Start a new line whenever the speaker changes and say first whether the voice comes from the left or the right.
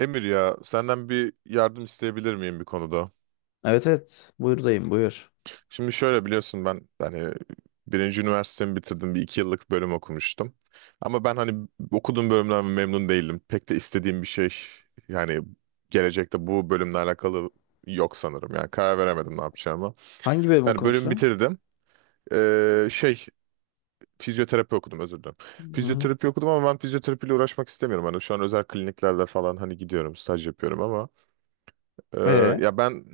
right: Emir ya senden bir yardım isteyebilir miyim bir konuda?
left: Evet. Buyur.
right: Şimdi şöyle biliyorsun, ben hani birinci üniversitemi bitirdim, bir iki yıllık bölüm okumuştum. Ama ben hani okuduğum bölümden memnun değildim. Pek de istediğim bir şey, yani gelecekte bu bölümle alakalı yok sanırım. Yani karar veremedim ne yapacağımı.
left: Hangi bölüm
right: Yani bölüm
left: okumuştun?
right: bitirdim. Ee, şey Fizyoterapi okudum, özür dilerim.
left: Hı-hı.
right: Fizyoterapi okudum ama ben fizyoterapiyle uğraşmak istemiyorum. Hani şu an özel kliniklerde falan hani gidiyorum, staj yapıyorum ama. Ee,
left: Ee?
right: Ya ben,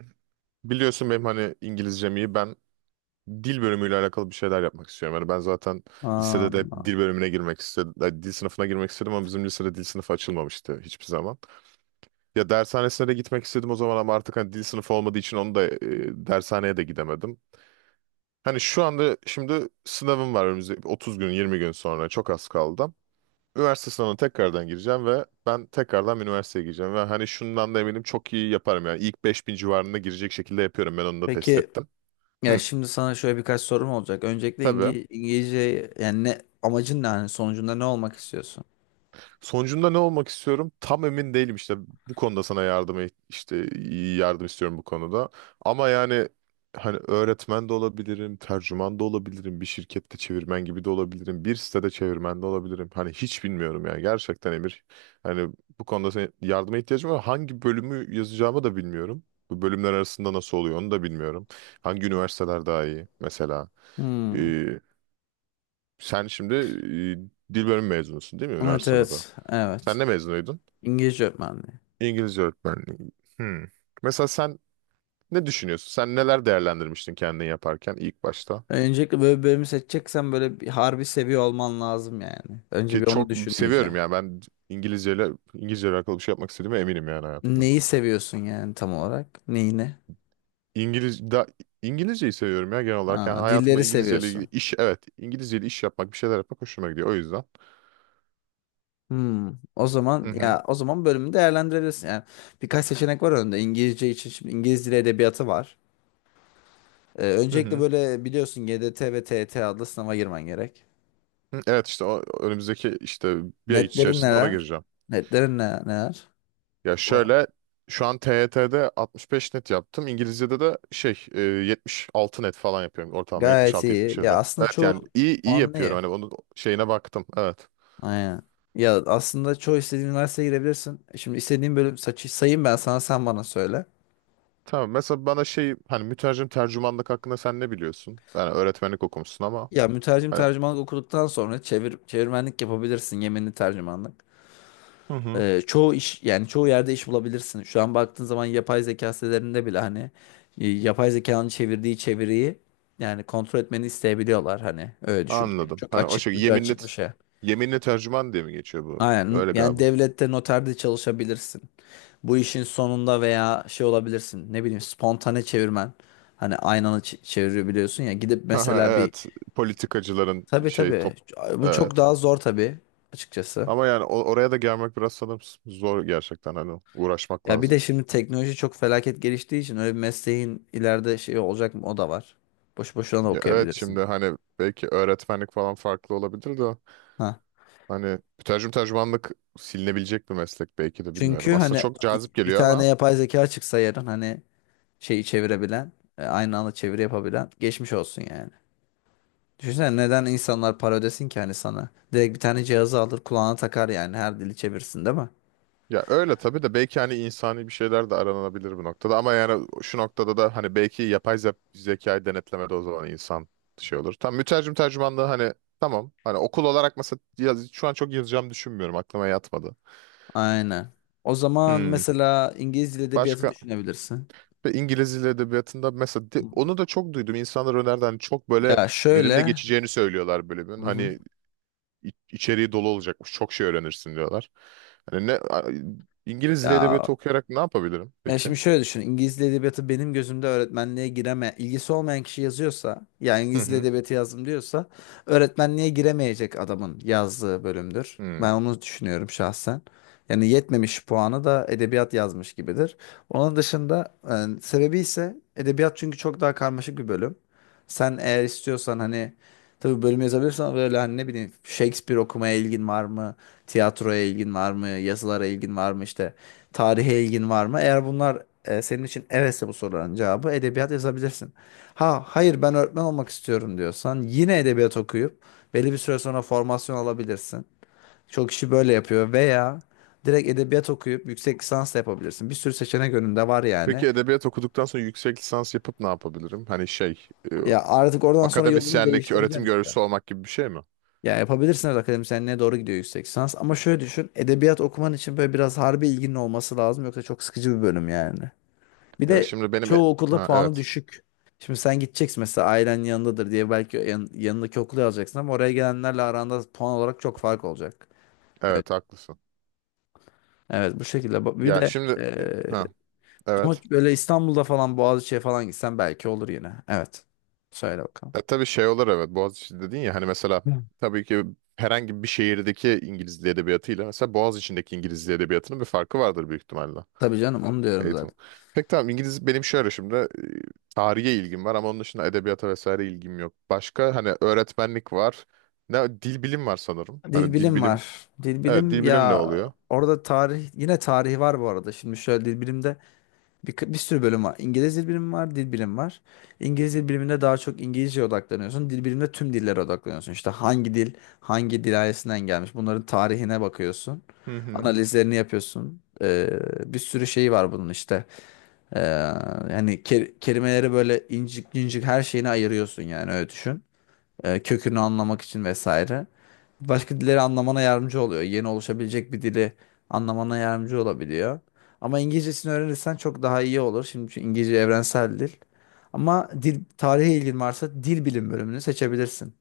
right: biliyorsun benim hani İngilizcem iyi. Ben dil bölümüyle alakalı bir şeyler yapmak istiyorum. Yani ben zaten
left: Aa,
right: lisede de hep dil bölümüne girmek istedim. Yani dil sınıfına girmek istedim ama bizim lisede dil sınıfı açılmamıştı hiçbir zaman. Ya dershanesine de gitmek istedim o zaman ama artık hani dil sınıfı olmadığı için onu da dershaneye de gidemedim. Hani şu anda şimdi sınavım var, önümüzde 30 gün, 20 gün sonra, çok az kaldı. Üniversite sınavına tekrardan gireceğim ve ben tekrardan bir üniversiteye gireceğim. Ve hani şundan da eminim, çok iyi yaparım yani. İlk 5000 civarında girecek şekilde yapıyorum. Ben onu da test
left: peki
right: ettim.
left: ya
right: Hı,
left: şimdi sana şöyle birkaç sorum olacak. Öncelikle
right: tabii.
left: İngilizce yani ne amacın ne hani sonucunda ne olmak istiyorsun?
right: Sonucunda ne olmak istiyorum? Tam emin değilim işte, bu konuda sana yardım işte iyi yardım istiyorum bu konuda. Ama yani hani öğretmen de olabilirim, tercüman da olabilirim, bir şirkette çevirmen gibi de olabilirim, bir sitede çevirmen de olabilirim. Hani hiç bilmiyorum yani, gerçekten Emir. Hani bu konuda senin yardıma ihtiyacım var. Hangi bölümü yazacağımı da bilmiyorum. Bu bölümler arasında nasıl oluyor, onu da bilmiyorum. Hangi üniversiteler daha iyi mesela?
left: Hmm.
right: Ee, Sen şimdi, dil bölümü mezunusun değil mi,
left: Evet
right: üniversitede de?
left: evet.
right: Sen
left: Evet.
right: ne mezunuydun?
left: İngilizce öğretmenliği.
right: İngilizce öğretmenliği. Hmm. Mesela sen ne düşünüyorsun? Sen neler değerlendirmiştin kendini yaparken ilk başta?
left: Öncelikle böyle bir bölümü seçeceksen böyle bir harbi seviyor olman lazım yani. Önce
right: Ki
left: bir onu
right: çok
left: düşün iyice.
right: seviyorum yani, ben İngilizce ile İngilizce ile alakalı bir şey yapmak istediğime eminim yani, hayatımda.
left: Neyi seviyorsun yani tam olarak? Neyini?
right: İngiliz da İngilizceyi seviyorum ya, genel olarak. Yani
left: Aa,
right: hayatımda
left: dilleri
right: İngilizce ile ilgili
left: seviyorsun.
right: iş, evet, İngilizce ile iş yapmak, bir şeyler yapmak hoşuma gidiyor, o yüzden.
left: Hmm, o
right: Hı
left: zaman
right: hı.
left: o zaman bölümü değerlendirebilirsin. Yani birkaç seçenek var önünde. İngilizce için şimdi İngiliz dili edebiyatı var.
right: Hı
left: Öncelikle
right: hı.
left: böyle biliyorsun GDT ve TET adlı sınava girmen gerek.
right: Hı, evet, işte o önümüzdeki işte bir ay
left: Netlerin
right: içerisinde ona
left: neler?
right: gireceğim.
left: Neler?
right: Ya
left: Var.
right: şöyle, şu an TYT'de 65 net yaptım. İngilizce'de de 76 net falan yapıyorum, ortalama
left: Gayet iyi. Ya
right: 76-77.
left: aslında
right: Evet yani
left: çoğu
right: iyi iyi
left: puanlı
right: yapıyorum,
left: iyi.
right: hani onun şeyine baktım. Evet.
left: Aynen. Ya aslında çoğu istediğin üniversiteye girebilirsin. Şimdi istediğin bölüm saçı sayayım ben sana sen bana söyle.
right: Tamam, mesela bana şey, hani mütercim tercümanlık hakkında sen ne biliyorsun? Yani öğretmenlik okumuşsun ama
left: Ya mütercim
right: hani.
left: tercümanlık okuduktan sonra çevirmenlik yapabilirsin, yeminli tercümanlık.
right: Hı hı.
left: Çoğu iş, yani çoğu yerde iş bulabilirsin. Şu an baktığın zaman yapay zeka sitelerinde bile hani yapay zekanın çevirdiği çeviriyi yani kontrol etmeni isteyebiliyorlar, hani öyle düşün. Yani
right: Anladım.
left: çok
right: Hani o
left: açık,
right: şey,
left: ucu
right: yeminli
left: açık bir şey.
right: yeminli tercüman diye mi geçiyor bu?
left: Aynen,
right: Öyle
left: yani
right: galiba.
left: devlette noterde çalışabilirsin. Bu işin sonunda veya şey olabilirsin, ne bileyim, spontane çevirmen. Hani çevirebiliyorsun ya, gidip
right: Haha,
left: mesela bir,
right: evet, politikacıların
left: tabii
right: şey
left: tabii,
right: top,
left: bu çok
right: evet.
left: daha zor tabii açıkçası.
right: Ama yani oraya da gelmek biraz sanırım zor, gerçekten hani uğraşmak
left: Ya bir
right: lazım.
left: de şimdi teknoloji çok felaket geliştiği için öyle bir mesleğin ileride şey olacak mı, o da var. Boş boşuna da
right: Ya evet,
left: okuyabilirsin.
right: şimdi hani belki öğretmenlik falan farklı olabilir de
left: Ha.
right: hani mütercim tercümanlık silinebilecek bir meslek belki, de
left: Çünkü
right: bilmiyorum. Aslında
left: hani
right: çok cazip
left: bir
right: geliyor
left: tane
right: ama
left: yapay zeka çıksa yarın, hani şeyi çevirebilen, aynı anda çeviri yapabilen, geçmiş olsun yani. Düşünsene neden insanlar para ödesin ki hani sana? Direkt bir tane cihazı alır kulağına takar, yani her dili çevirsin değil mi?
right: ya, öyle tabii de belki hani insani bir şeyler de aranabilir bu noktada ama yani şu noktada da hani belki yapay zekayı denetlemede, o zaman insan şey olur. Tam mütercim tercümanlığı hani, tamam hani okul olarak mesela şu an çok yazacağım düşünmüyorum, aklıma yatmadı.
left: Aynen. O zaman
right: Hmm.
left: mesela İngiliz dil edebiyatı
right: Başka.
left: düşünebilirsin.
right: Ve İngiliz Dil Edebiyatı'nda mesela, onu da çok duydum. İnsanlar önerdi hani, çok böyle
left: Ya
right: verimli
left: şöyle,
right: geçeceğini söylüyorlar bölümün.
left: hı hı,
right: Hani içeriği dolu olacakmış. Çok şey öğrenirsin diyorlar. Hani İngiliz Dil
left: ya
right: Edebiyatı okuyarak ne yapabilirim
left: Ben
right: peki?
left: şimdi şöyle düşün. İngiliz Dili Edebiyatı benim gözümde öğretmenliğe ilgisi olmayan kişi yazıyorsa, yani
right: Hı
left: İngiliz Dili
right: hı.
left: Edebiyatı yazdım diyorsa, öğretmenliğe giremeyecek adamın yazdığı bölümdür.
right: Hmm.
left: Ben onu düşünüyorum şahsen. Yani yetmemiş puanı da edebiyat yazmış gibidir. Onun dışında sebebi ise edebiyat çünkü çok daha karmaşık bir bölüm. Sen eğer istiyorsan hani tabii bölüm yazabilirsen, böyle hani ne bileyim, Shakespeare okumaya ilgin var mı? Tiyatroya ilgin var mı? Yazılara ilgin var mı işte? Tarihe ilgin var mı? Eğer bunlar senin için evetse, bu soruların cevabı edebiyat yazabilirsin. Ha hayır ben öğretmen olmak istiyorum diyorsan yine edebiyat okuyup belli bir süre sonra formasyon alabilirsin. Çok kişi böyle yapıyor veya direkt edebiyat okuyup yüksek lisans da yapabilirsin. Bir sürü seçenek önünde var yani.
right: Peki edebiyat okuduktan sonra yüksek lisans yapıp ne yapabilirim? Hani
left: Ya artık oradan sonra yolunu
right: akademisyenlik,
left: değiştireceksin
right: öğretim
left: işte.
right: görevlisi olmak gibi bir şey mi?
left: Ya yapabilirsin, evet akademisyenliğe doğru gidiyor yüksek lisans, ama şöyle düşün, edebiyat okuman için böyle biraz harbi ilginin olması lazım, yoksa çok sıkıcı bir bölüm yani. Bir
right: Ya
left: de
right: şimdi benim e-
left: çoğu okulda
right: ha,
left: puanı
right: evet.
left: düşük. Şimdi sen gideceksin mesela ailen yanındadır diye belki yanındaki okulu alacaksın ama oraya gelenlerle aranda puan olarak çok fark olacak. Evet,
right: Evet haklısın.
left: evet bu şekilde. Bak, bir
right: Ya
left: de
right: şimdi,
left: eee,
right: ha,
left: ama
right: evet.
left: böyle İstanbul'da falan Boğaziçi'ye falan gitsen belki olur yine. Evet. Söyle bakalım.
right: Ya tabii şey olur, evet, Boğaziçi dedin ya hani mesela,
left: Hı.
right: tabii ki herhangi bir şehirdeki İngiliz Dil Edebiyatı'yla mesela Boğaziçi'ndeki İngiliz Dil Edebiyatı'nın bir farkı vardır büyük ihtimalle.
left: Tabii canım, onu diyorum
right: Eğitim.
left: zaten.
right: Peki tamam, İngiliz, benim şöyle şimdi, tarihe ilgim var ama onun dışında edebiyata vesaire ilgim yok. Başka hani öğretmenlik var. Ne dil bilim var sanırım.
left: Dil
right: Hani dil
left: bilim
right: bilim,
left: var. Dil
right: evet,
left: bilim,
right: dil bilim ne
left: ya
right: oluyor?
left: orada tarih, yine tarihi var bu arada. Şimdi şöyle, dil bilimde bir sürü bölüm var. İngiliz dil bilimi var, dil bilimi var. İngiliz dil biliminde daha çok İngilizceye odaklanıyorsun. Dil biliminde tüm dillere odaklanıyorsun. İşte hangi dil ailesinden gelmiş. Bunların tarihine bakıyorsun.
right: Hı hı.
left: Analizlerini yapıyorsun. Bir sürü şeyi var bunun işte. Ee, Yani kelimeleri böyle incik incik her şeyini ayırıyorsun, yani öyle düşün, kökünü anlamak için vesaire. Başka dilleri anlamana yardımcı oluyor. Yeni oluşabilecek bir dili anlamana yardımcı olabiliyor. Ama İngilizcesini öğrenirsen çok daha iyi olur. Şimdi çünkü İngilizce evrensel dil. Ama dil tarihe ilgin varsa dil bilim bölümünü seçebilirsin.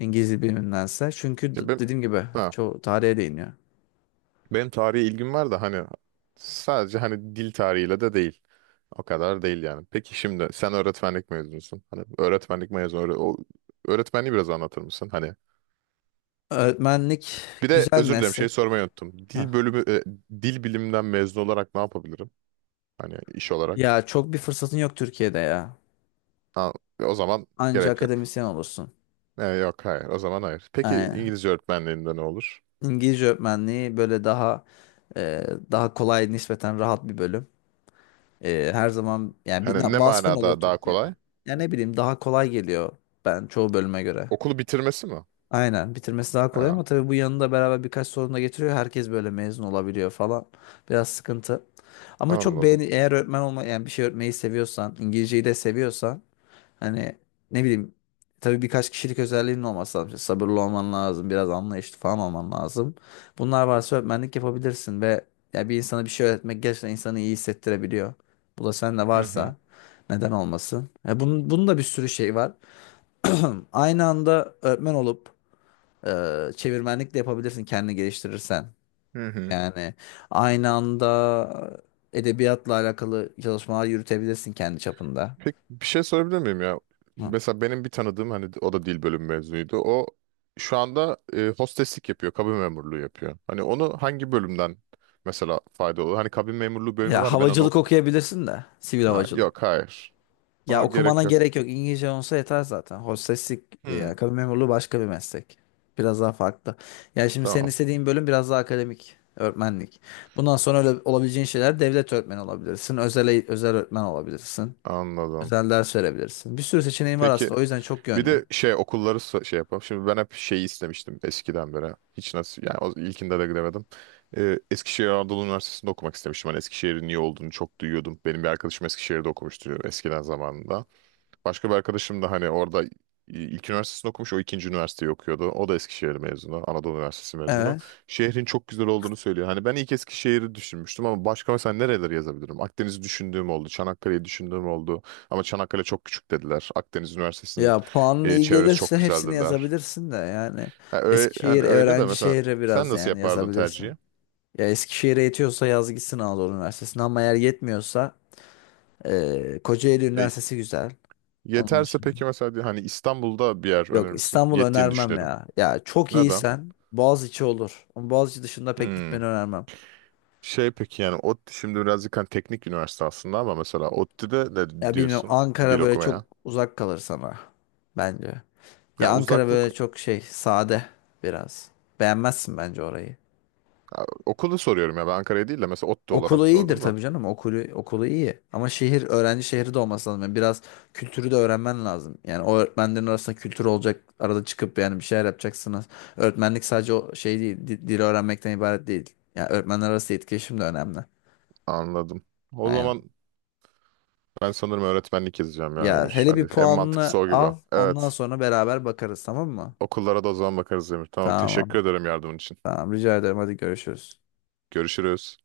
left: İngilizce bilimindense. Çünkü
right: Ya ben,
left: dediğim gibi
right: ha,
left: çoğu tarihe değiniyor.
right: benim tarihe ilgim var da hani, sadece hani dil tarihiyle de değil. O kadar değil yani. Peki şimdi sen öğretmenlik mezunusun. Hani öğretmenlik mezunu, o öğretmenliği biraz anlatır mısın? Hani
left: Öğretmenlik
right: bir de
left: güzel
right: özür dilerim, şey
left: meslek.
right: sormayı unuttum.
left: Hah.
right: Dil bilimden mezun olarak ne yapabilirim? Hani iş olarak.
left: Ya çok bir fırsatın yok Türkiye'de ya.
right: Ha, o zaman
left: Anca
right: gerek yok.
left: akademisyen olursun.
right: Yok, hayır. O zaman hayır. Peki
left: Aynen.
right: İngilizce öğretmenliğinde ne olur?
left: İngilizce öğretmenliği böyle daha, daha kolay, nispeten rahat bir bölüm. Her zaman yani bir
right: Hani ne
left: vasfın olur
right: manada daha
left: Türkiye'de.
right: kolay?
left: Ya ne bileyim, daha kolay geliyor ben çoğu bölüme göre.
right: Okulu bitirmesi mi?
left: Aynen, bitirmesi daha kolay
right: Ha,
left: ama tabii bu yanında beraber birkaç sorun da getiriyor. Herkes böyle mezun olabiliyor falan. Biraz sıkıntı. Ama çok
right: anladım.
left: beğeni, eğer öğretmen olma, yani bir şey öğretmeyi seviyorsan, İngilizceyi de seviyorsan, hani ne bileyim, tabii birkaç kişilik özelliğinin olması lazım. İşte sabırlı olman lazım, biraz anlayışlı falan olman lazım. Bunlar varsa öğretmenlik yapabilirsin ve ya bir insana bir şey öğretmek gerçekten insanı iyi hissettirebiliyor. Bu da sende
right: Hı hı.
left: varsa neden olmasın? Ya bunun da bir sürü şey var. Aynı anda öğretmen olup e, çevirmenlik de yapabilirsin kendini geliştirirsen.
right: Hı hı.
left: Yani aynı anda edebiyatla alakalı çalışmalar yürütebilirsin kendi çapında.
right: Peki bir şey sorabilir miyim ya? Mesela benim bir tanıdığım hani, o da dil bölümü mezunuydu. O şu anda, hosteslik yapıyor, kabin memurluğu yapıyor. Hani onu hangi bölümden mesela fayda olur? Hani kabin memurluğu bölümü
left: Ya
right: var da ben onu
left: havacılık
right: oku.
left: okuyabilirsin de. Sivil
right: Ha,
left: havacılık.
right: yok hayır.
left: Ya
right: Ona gerek
left: okumana
right: yok.
left: gerek yok. İngilizce olsa yeter zaten. Hosteslik
right: Hmm,
left: ya kabin memurluğu başka bir meslek. Biraz daha farklı. Ya şimdi senin
right: tamam,
left: istediğin bölüm biraz daha akademik. Öğretmenlik. Bundan sonra öyle olabileceğin şeyler, devlet öğretmeni olabilirsin. Özel öğretmen olabilirsin.
right: anladım.
left: Özel ders verebilirsin. Bir sürü seçeneğin var
right: Peki
left: aslında. O yüzden çok
right: bir
left: yönlü.
right: de şey, okulları yapalım. Şimdi ben hep şeyi istemiştim eskiden beri. Hiç nasıl yani, o ilkinde de gidemedim. Eskişehir Anadolu Üniversitesi'nde okumak istemiştim. Hani Eskişehir'in iyi olduğunu çok duyuyordum. Benim bir arkadaşım Eskişehir'de okumuştu eskiden zamanında. Başka bir arkadaşım da hani orada ilk üniversitesini okumuş, o ikinci üniversiteyi okuyordu. O da Eskişehir mezunu, Anadolu Üniversitesi mezunu.
left: Evet.
right: Şehrin çok güzel olduğunu söylüyor. Hani ben ilk Eskişehir'i düşünmüştüm ama başka mesela nereleri yazabilirim? Akdeniz'i düşündüğüm oldu, Çanakkale'yi düşündüğüm oldu. Ama Çanakkale çok küçük dediler. Akdeniz Üniversitesi'nin,
left: Ya puanın iyi
right: çevresi çok
left: gelirse
right: güzel
left: hepsini
right: dediler.
left: yazabilirsin de yani.
right: Ha,
left: Eskişehir
right: hani öyle de
left: öğrenci
right: mesela
left: şehri
right: sen
left: biraz,
right: nasıl
left: yani
right: yapardın
left: yazabilirsin.
right: tercihi?
left: Ya Eskişehir'e yetiyorsa yaz gitsin Anadolu Üniversitesi'ne, ama eğer yetmiyorsa Kocaeli
right: Ya,
left: Üniversitesi güzel. Onun
right: yeterse
left: dışında.
right: peki mesela hani İstanbul'da bir yer
left: Yok,
right: önerir misin?
left: İstanbul
right: Yettiğini
left: önermem
right: düşünelim.
left: ya. Ya çok
right: Neden?
left: iyiysen Boğaziçi olur. Ama Boğaziçi dışında pek gitmeni
right: Hmm.
left: önermem.
right: Şey, peki yani ODTÜ şimdi birazcık hani teknik üniversite aslında ama mesela ODTÜ'de de
left: Ya bilmiyorum,
right: diyorsun dil
left: Ankara böyle çok
right: okumaya.
left: uzak kalır sana bence.
right: Ya
left: Ya Ankara
right: uzaklık,
left: böyle çok şey, sade biraz. Beğenmezsin bence orayı.
right: ya okulu soruyorum ya, ben Ankara'ya değil de mesela ODTÜ
left: Okulu
right: olarak
left: iyidir
right: sordum da.
left: tabii canım. Okulu iyi. Ama şehir öğrenci şehri de olması lazım. Yani biraz kültürü de öğrenmen lazım. Yani o öğretmenlerin arasında kültür olacak. Arada çıkıp yani bir şeyler yapacaksınız. Öğretmenlik sadece o şey değil. Dili öğrenmekten ibaret değil. Yani öğretmenler arası etkileşim de önemli.
right: Anladım. O
left: Aynen.
right: zaman ben sanırım öğretmenlik yazacağım ya
left: Ya
right: Emir.
left: hele
right: Hadi
left: bir
right: en mantıklısı
left: puanını
right: o gibi.
left: al. Ondan
right: Evet.
left: sonra beraber bakarız tamam mı?
right: Okullara da o zaman bakarız Emir. Tamam,
left: Tamam.
right: teşekkür ederim yardımın için.
left: Tamam rica ederim. Hadi görüşürüz.
right: Görüşürüz.